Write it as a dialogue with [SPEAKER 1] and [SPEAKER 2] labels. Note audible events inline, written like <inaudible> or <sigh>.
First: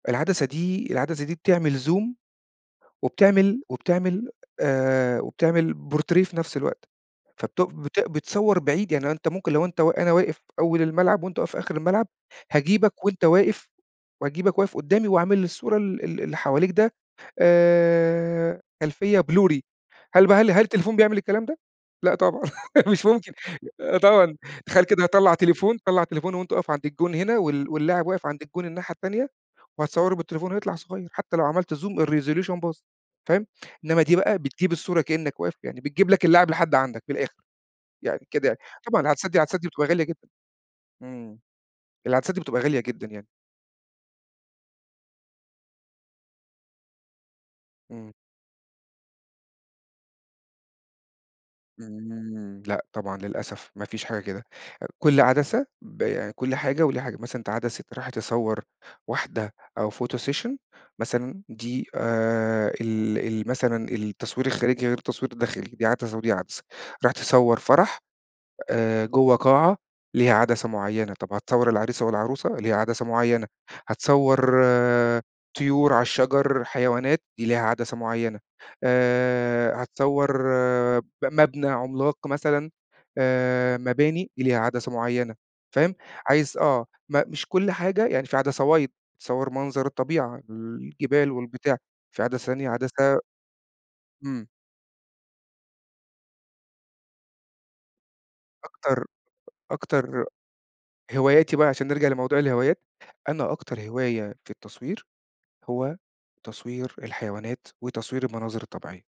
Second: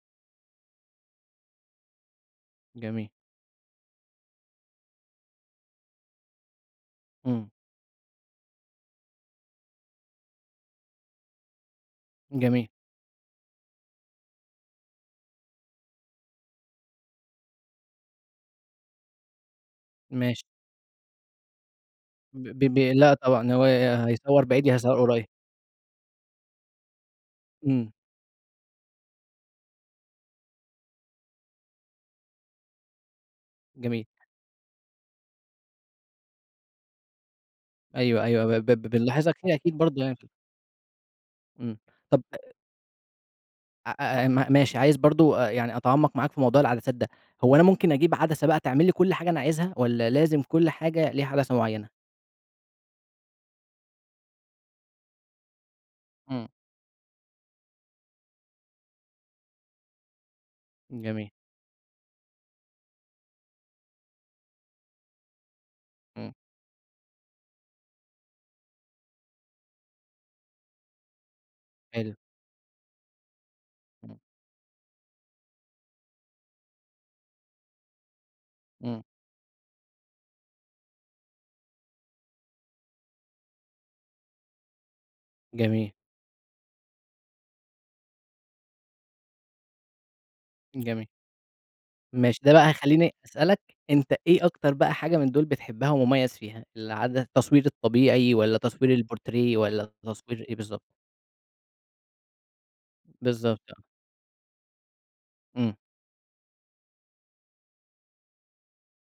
[SPEAKER 1] العدسة دي، العدسة دي بتعمل زوم
[SPEAKER 2] جميل.
[SPEAKER 1] وبتعمل وبتعمل آآ، وبتعمل بورتريه في نفس الوقت،
[SPEAKER 2] امم.
[SPEAKER 1] فبت بت بتصوّر بعيد، يعني أنت ممكن لو أنت وا أنا واقف أول الملعب وأنت واقف في آخر الملعب،
[SPEAKER 2] جميل.
[SPEAKER 1] هاجيبك وأنت واقف واجيبك واقف قدّامي واعمل السور ال ال اللي حواليك ده آآ، خلفية blurry، هل بقى
[SPEAKER 2] ماشي.
[SPEAKER 1] هل هل التليفون بيعمل الكلام ده؟ لأ طبعًا،
[SPEAKER 2] ب ب ب
[SPEAKER 1] <laughs> مش
[SPEAKER 2] لأ
[SPEAKER 1] ممكن،
[SPEAKER 2] طبعًا، هو يا
[SPEAKER 1] طبعًا،
[SPEAKER 2] هيصوّر بعيد، يا
[SPEAKER 1] تخيّل
[SPEAKER 2] هيصوّر
[SPEAKER 1] كده
[SPEAKER 2] قريب.
[SPEAKER 1] هاطلّع تليفون هاطلّع تليفون وأنت واقف عند الجون هنا وال
[SPEAKER 2] امم.
[SPEAKER 1] واللاعب واقف عند الجون الناحية التانية، وهاتصوَّره بالتليفون ويطلع صغيّر، حتى لو عملت زوم الresolution باظ، فاهم؟ إنّما
[SPEAKER 2] جميل.
[SPEAKER 1] دي بقى، بتجيب الصورة كأنك واقف، يعني بتجيب لك اللاعب لحد عندك من الآخر،
[SPEAKER 2] أيوه،
[SPEAKER 1] يعني
[SPEAKER 2] أيوه
[SPEAKER 1] كده يعني،
[SPEAKER 2] ب ب ب
[SPEAKER 1] طبعًا
[SPEAKER 2] بنلاحظها
[SPEAKER 1] العدسات
[SPEAKER 2] كتير
[SPEAKER 1] العدسات دي
[SPEAKER 2] أكيد
[SPEAKER 1] بتبقى
[SPEAKER 2] برضه
[SPEAKER 1] غالية
[SPEAKER 2] يعني
[SPEAKER 1] جدًا.
[SPEAKER 2] <unintelligible>
[SPEAKER 1] إمم،
[SPEAKER 2] امم، طب
[SPEAKER 1] العدسات دي بتبقى غالية جدًا يعني.
[SPEAKER 2] أ أ أ م ماشي عايز برضه آآ، يعني أتعمّق معاك في موضوع العدسات ده، هو أنا ممكن
[SPEAKER 1] امم.
[SPEAKER 2] أجيب عدسة بقى تعمل لي كل حاجة أنا عايزها؟ والَّا لازم كل حاجة ليها عدسة معيّنة؟
[SPEAKER 1] امم، لأ طبعًا للأسف، ما فيش حاجة كده، آآ، كل عدسة ب
[SPEAKER 2] امم.
[SPEAKER 1] كل حاجة وليها حاجة، مثلًا أنت عدسة رايح تصور واحدة أو photo session
[SPEAKER 2] جميل.
[SPEAKER 1] مثلًا دي آآ، ال ال مثلًا التصوير الخارجي غير التصوير الداخلي، دي عدسة،
[SPEAKER 2] امم.
[SPEAKER 1] ودي عدسة، رايح تصوّر فرَح، آآ، جوّه قاعة ليها عدسة معيّنة، طب هتصور العريس
[SPEAKER 2] حلو.
[SPEAKER 1] والعروسة ليها عدسة معيّنة،
[SPEAKER 2] امم.
[SPEAKER 1] هتصوّر طيورعلى الشجر، حيوانات دي ليها عدسة معيّنة،
[SPEAKER 2] امم.
[SPEAKER 1] آآ، هتصوَّر ب مبنى عملاق مثلًا آآ، مباني، دي ليها عدسة معيّنة،
[SPEAKER 2] جميل.
[SPEAKER 1] فاهم؟ عايز آه، م مش كل حاجة يعني في عدسة wide تصوّر منظر الطبيعة،
[SPEAKER 2] جميل.
[SPEAKER 1] الجبال والبتاع، في
[SPEAKER 2] ماشي،
[SPEAKER 1] عدسة
[SPEAKER 2] ده بقى
[SPEAKER 1] تانية
[SPEAKER 2] هيخليني
[SPEAKER 1] عدسة
[SPEAKER 2] أسألك أنت إيه
[SPEAKER 1] امم.
[SPEAKER 2] أكتر بقى حاجة من دول بتحبها ومميّز فيها؟ العد التصوير الطبيعي والَّا تصوير
[SPEAKER 1] أكتر،
[SPEAKER 2] البورتريه والَّا
[SPEAKER 1] أكتر
[SPEAKER 2] تصوير إيه بالضبط؟
[SPEAKER 1] هواياتي بقى عشان نرجع لموضوع الهوايات، أنا
[SPEAKER 2] بالضبط،
[SPEAKER 1] أكتر
[SPEAKER 2] آه.
[SPEAKER 1] هواية في التصوير،
[SPEAKER 2] امم.
[SPEAKER 1] هو تصوير الحيوانات، وتصوير المناظر الطبيعية.